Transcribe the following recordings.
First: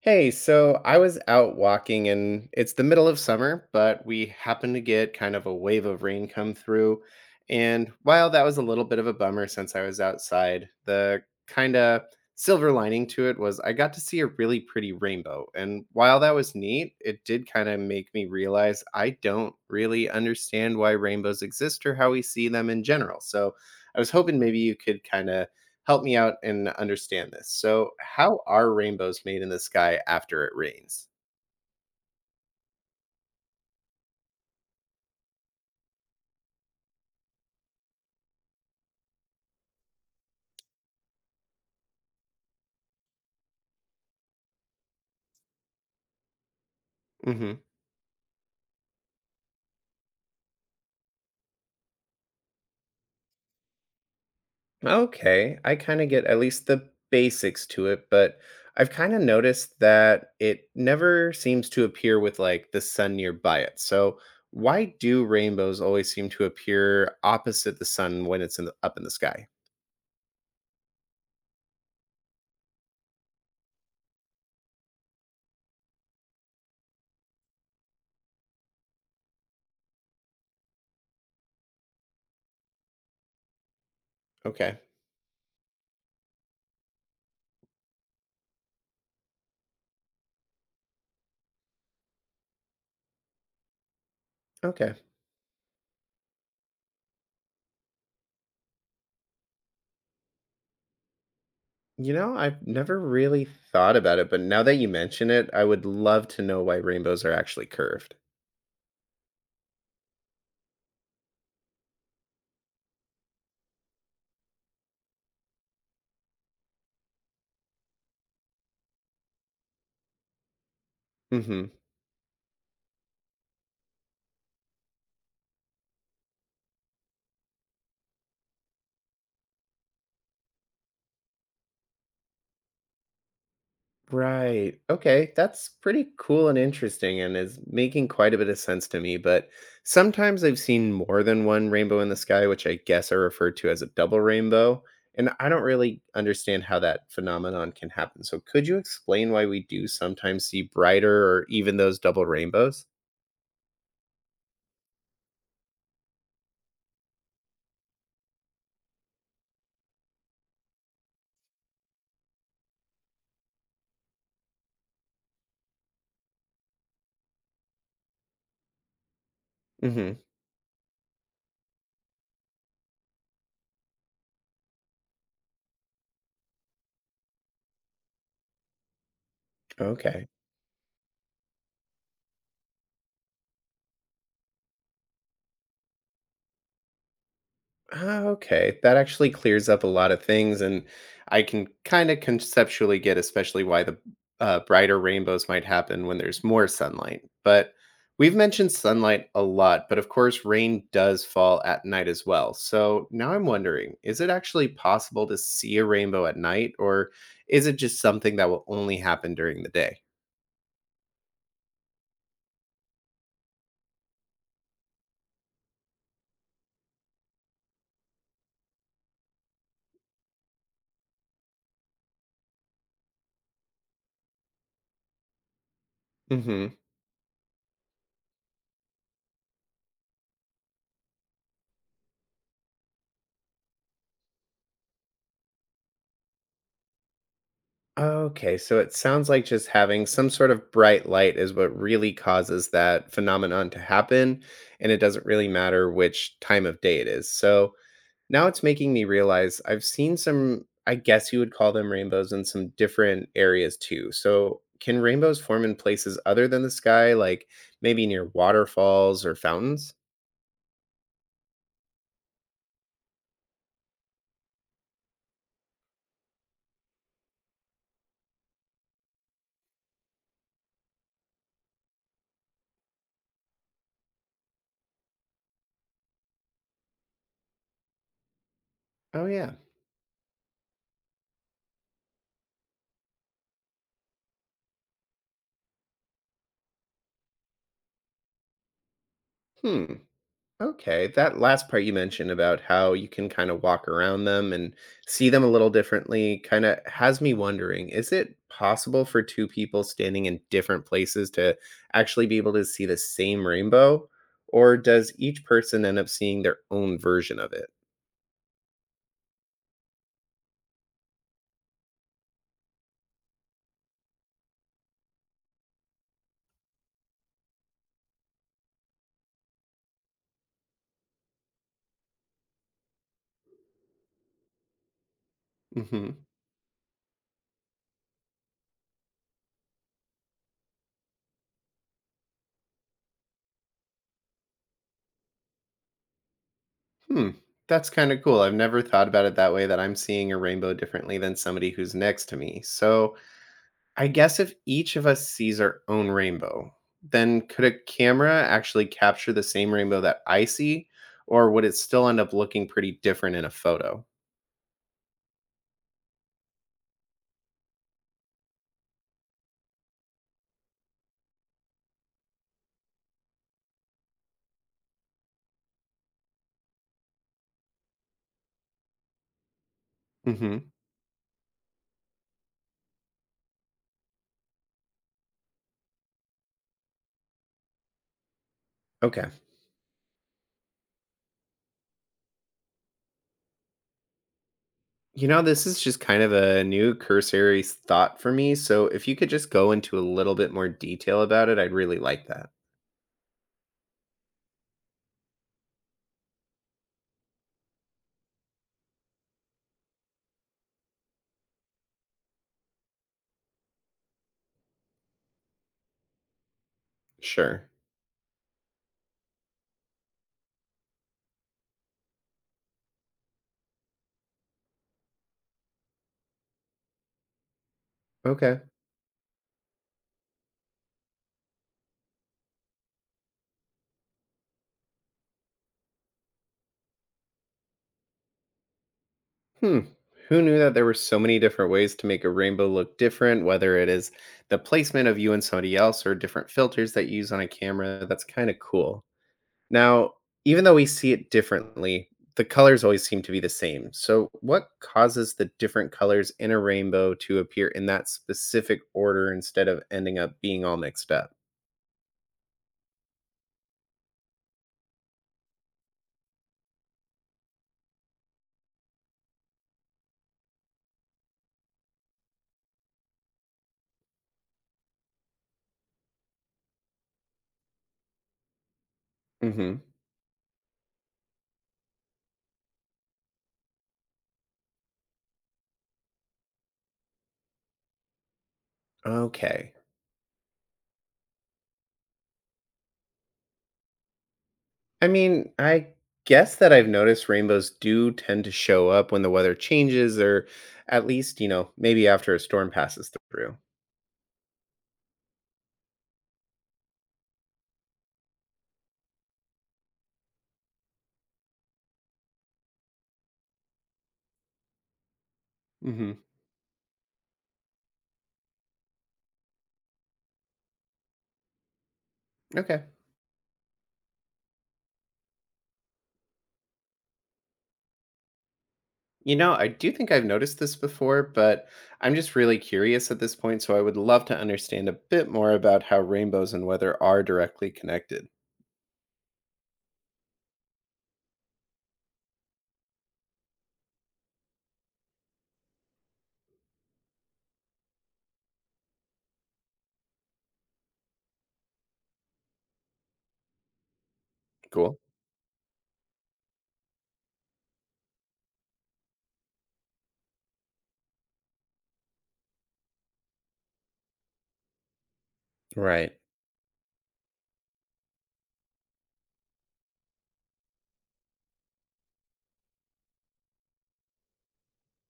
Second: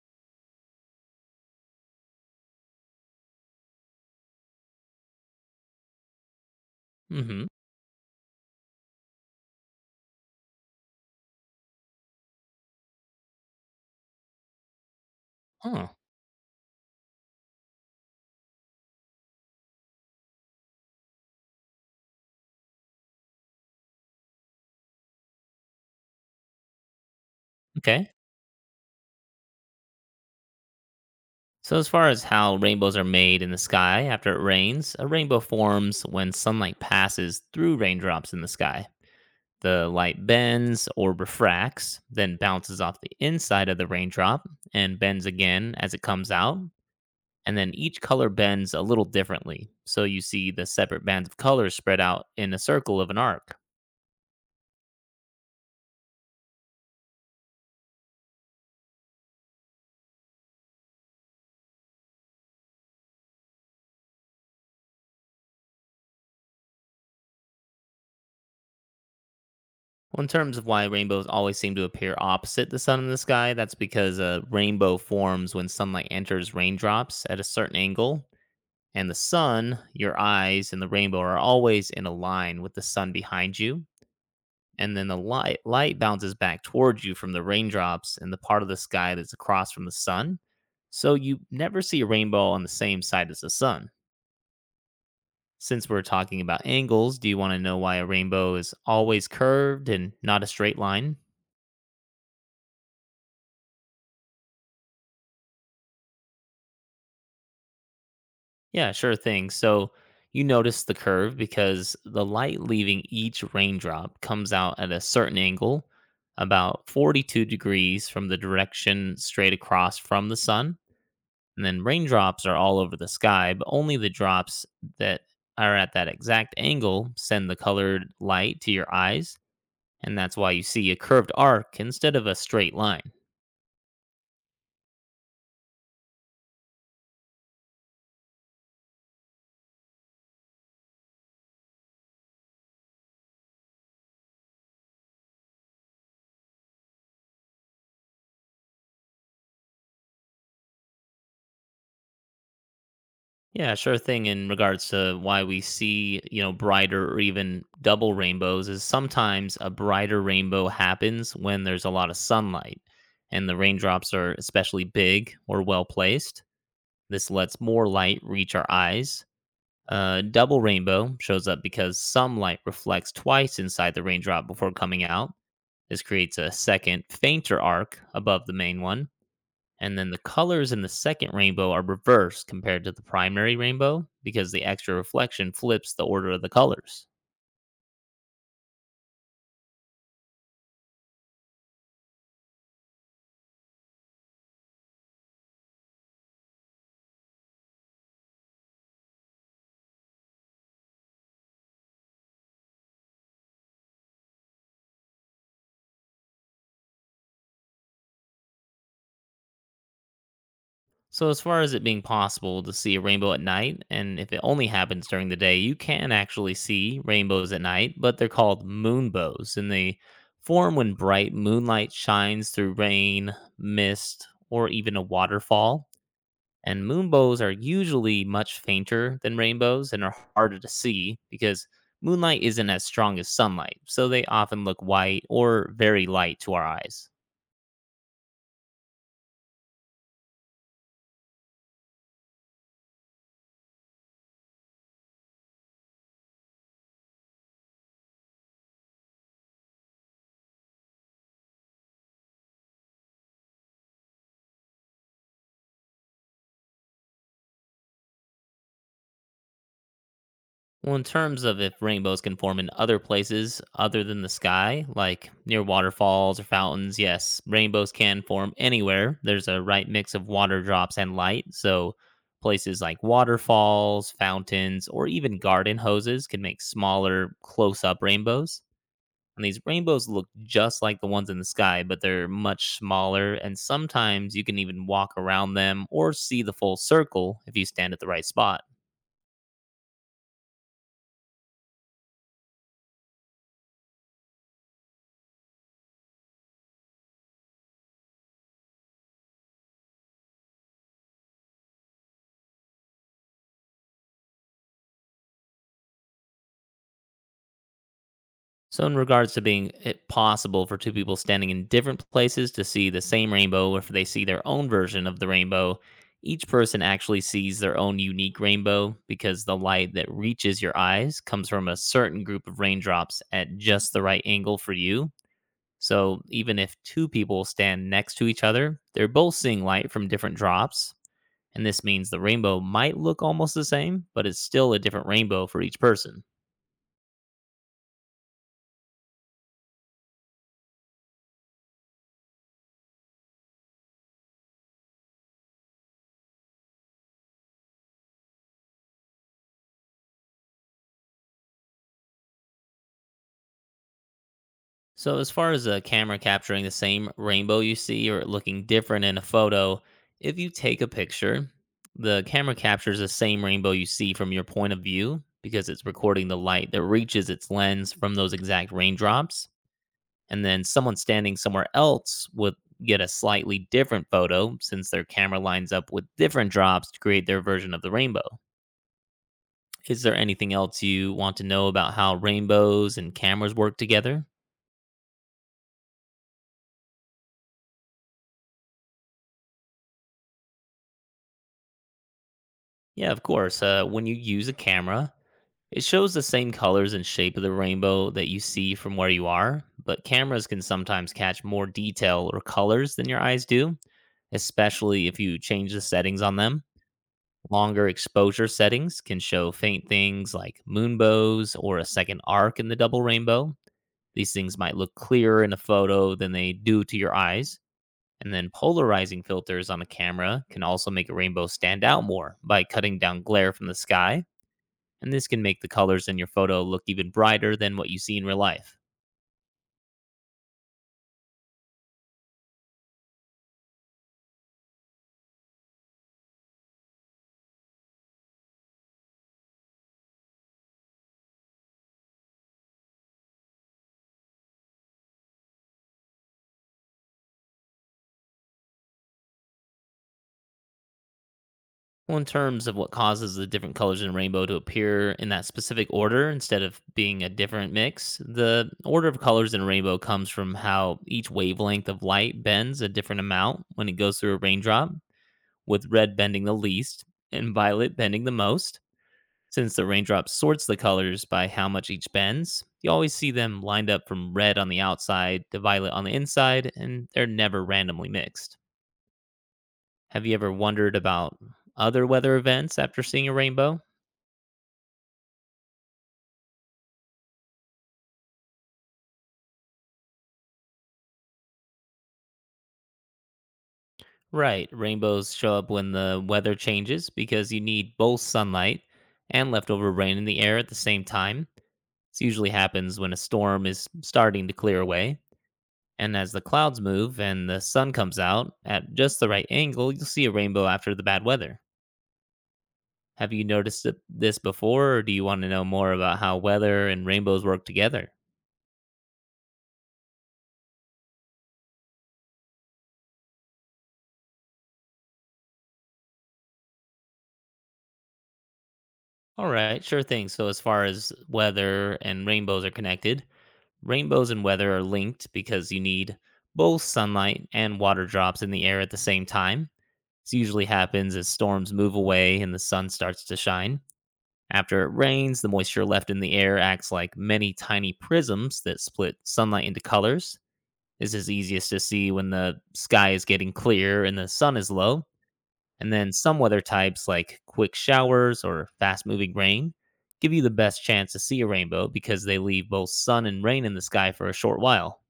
Hey, so I was out walking and it's the middle of summer, but we happened to get kind of a wave of rain come through. Mm-hmm. And while that was a little bit of a bummer since I was outside, the kind of silver lining to it was I got to see a really pretty rainbow. And Oh, while that was neat, it did kind of make me realize I don't really understand why rainbows exist or how we see them in general. So I was hoping maybe you could kind of help me out and understand this. So, okay. how are rainbows made in the sky after it rains? So, as far as how rainbows are made in the sky after it rains, a rainbow forms when sunlight passes through raindrops in the sky. The light bends or refracts, then bounces off the inside of the raindrop and bends again as it comes out. Hmm. And then each color bends a little differently. So, you see the separate bands of colors spread out in a circle of an arc. Okay, I kind of get at least the basics to it, but I've kind of noticed that it never seems to appear with like the sun nearby it. So why do rainbows always seem to appear opposite the sun when it's up in the sky? Well, in terms of why rainbows always seem to appear opposite the sun in the sky, that's because a rainbow forms when sunlight enters raindrops at a certain angle, and the sun, your eyes, and the rainbow are always in a line with the sun behind you. Okay. And then the light bounces back towards you from the raindrops and the part of the sky that's across from the sun. So you never see a rainbow on the same side as the sun. Okay. Since we're talking about angles, do you want to know why a rainbow is always curved and not a straight line? You know, I've never really thought about it, but now that you mention it, I would love to know why rainbows are actually curved. Yeah, sure thing. So you notice the curve because the light leaving each raindrop comes out at a certain angle, about 42 degrees from the direction straight across from the sun. And Mm-hmm. then raindrops are all over the sky, but only the drops that are at that exact angle send the colored light to your eyes. And that's why you see a curved arc instead of a straight line. Right. Okay. That's pretty cool and interesting and is making quite a bit of sense to me. But sometimes I've seen more than one rainbow in the sky, which I guess are referred to as a double rainbow. And I don't really understand how that phenomenon can happen. So could you explain why we do sometimes see brighter or even those double rainbows? Yeah, sure thing. In regards to why we see, you know, brighter or even double rainbows, is sometimes a brighter rainbow happens when there's a lot of sunlight and the raindrops are especially big or well placed. This lets more light reach our eyes. Hmm. A double rainbow shows up because some light reflects twice inside the raindrop before coming out. This creates a second, fainter arc above the main one. And then the Okay. colors in the second rainbow are reversed compared to the primary rainbow because the extra reflection flips the order of the colors. Ah, okay. That actually clears up a lot of things, and I can kind of conceptually get, especially why the brighter rainbows might happen when there's more sunlight. But we've mentioned sunlight a lot, but of course, rain does fall at night as well. So now I'm wondering is it actually possible to see a rainbow at night, or is it just something that will only happen during the day? So, as far as it being possible to see a rainbow at night, and if it only happens during the day, you can actually see rainbows at night, but they're called moonbows, and they form when bright moonlight shines through rain, mist, or even a waterfall. Mm-hmm. And moonbows are usually much fainter than rainbows and are harder to see because moonlight isn't as strong as sunlight, so they often look white or very light to our eyes. Okay, so it sounds like just having some sort of bright light is what really causes that phenomenon to happen, and it doesn't really matter which time of day it is. So now it's making me realize I've seen some, I guess you would call them rainbows in some different areas too. So can rainbows form in places other than the sky, like maybe near waterfalls or fountains? Well, in terms of if rainbows can form in other places other than the sky, like near waterfalls or fountains, yes, rainbows can form anywhere. There's a right mix of water drops and light, so places like waterfalls, fountains, or even garden hoses can make smaller, close up rainbows. Oh, And yeah. these rainbows look just like the ones in the sky, but they're much smaller. And sometimes you can even walk around them or see the full circle if you stand at the right spot. Hmm. Okay, that last part you mentioned about how you can kind of walk around them and see them a little differently kind of has me wondering, is it possible for two people standing in different places to actually be able to see the same rainbow? Or does each person end up seeing their own version of it? So, in regards to being it possible for two people standing in different places to see the same rainbow, or if they see their own version of the rainbow, each person actually sees their own unique rainbow because the light that reaches your eyes comes from a certain group of raindrops at just the right angle for you. Hmm. So even if two people stand next to each other, they're both seeing light from different drops. And this means the rainbow might look almost the same, but it's still a different rainbow for each person. Hmm. That's kind of cool. I've never thought about it that way that I'm seeing a rainbow differently than somebody who's next to me. So, I guess if each of us sees our own rainbow, then could a camera actually capture the same rainbow that I see, or would it still end up looking pretty different in a photo? So, as far as a camera capturing the same rainbow you see or it looking different in a photo, if you take a picture, the camera captures the same rainbow you see from your point of view because it's recording the light that reaches its lens from those exact raindrops. And then Hmm. someone standing somewhere else would get a slightly different photo, since their camera lines up with different drops to create their version of the rainbow. Okay. Is there anything else you want to know about how rainbows and cameras work together? You know, this is just kind of a new cursory thought for me. So if you could just go into a little bit more detail about it, I'd really like that. Yeah, of course. When you use a camera, it shows the same colors and shape of the rainbow that you see from where you are, but cameras can sometimes catch more detail or colors than your eyes do, especially if you change the settings on them. Sure. Longer exposure settings can show faint things like moonbows or a second arc in the double rainbow. These things might look clearer in a photo than they do to your eyes. And then Okay. polarizing filters on a camera can also make a rainbow stand out more by cutting down glare from the sky. And this can make the colors in your photo look even brighter than what you see in real life. Hmm. Who knew that there were so many different ways to make a rainbow look different, whether it is the placement of you and somebody else or different filters that you use on a camera? That's kind of cool. Now, even though we see it differently, the colors always seem to be the same. So, what causes the different colors in a rainbow to appear in that specific order instead of ending up being all mixed up? Well, in terms of what causes the different colors in a rainbow to appear in that specific order instead of being a different mix, the order of colors in a rainbow comes from how each wavelength of light bends a different amount when it goes through a raindrop, with red bending the least and violet bending the most. Since Hmm. the raindrop sorts the colors by how much each bends, you always see them lined up from red on the outside to violet on the inside, and they're never randomly mixed. Okay. Have you ever wondered about other weather events after seeing a rainbow? I mean, I guess that I've noticed rainbows do tend to show up when the weather changes, or at least, maybe after a storm passes through. Right. Rainbows show up when the weather changes because you need both sunlight and leftover rain in the air at the same time. This usually happens when a storm is starting to clear away. Hmm. And as the clouds move and the sun comes out at just the right angle, you'll see a rainbow after the bad weather. Okay. Have you noticed this before, or do you want to know more about how weather and rainbows work together? You know, I do think I've noticed this before, but I'm just really curious at this point, so I would love to understand a bit more about how rainbows and weather are directly connected. All right, sure thing. So, as far as weather and rainbows are connected, rainbows and weather are linked because you need both sunlight and water drops in the air at the same time. This usually happens as storms move away and the sun starts to shine. After it Cool. rains, the moisture left in the air acts like many tiny prisms that split sunlight into colors. This is easiest to see when the sky is getting clear and the sun is low. And Right. then some weather types, like quick showers or fast moving rain, give you the best chance to see a rainbow because they leave both sun and rain in the sky for a short while.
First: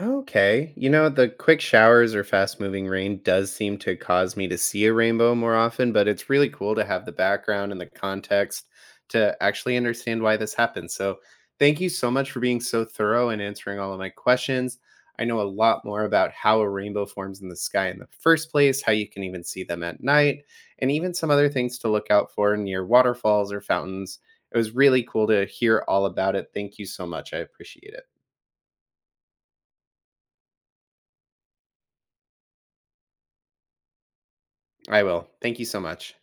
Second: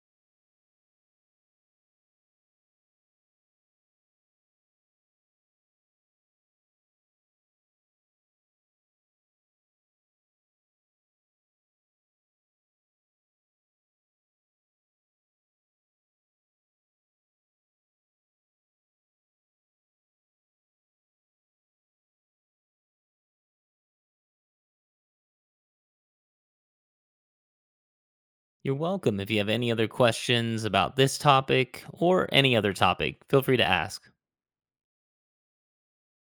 Okay. You know, the quick showers or fast moving rain does seem to cause me to see a rainbow more often, but it's really cool to have the background and the context to actually understand why this happens. So, thank you so much for being so thorough and answering all of my questions. I know a lot more about how a rainbow forms in the sky in the first place, how you can even see them at night, and even some other things to look out for near waterfalls or fountains. It was really cool to hear all about it. Thank you so much. I appreciate it. You're welcome. If you have any other questions about this topic or any other topic, feel free to ask. I will. Thank you so much.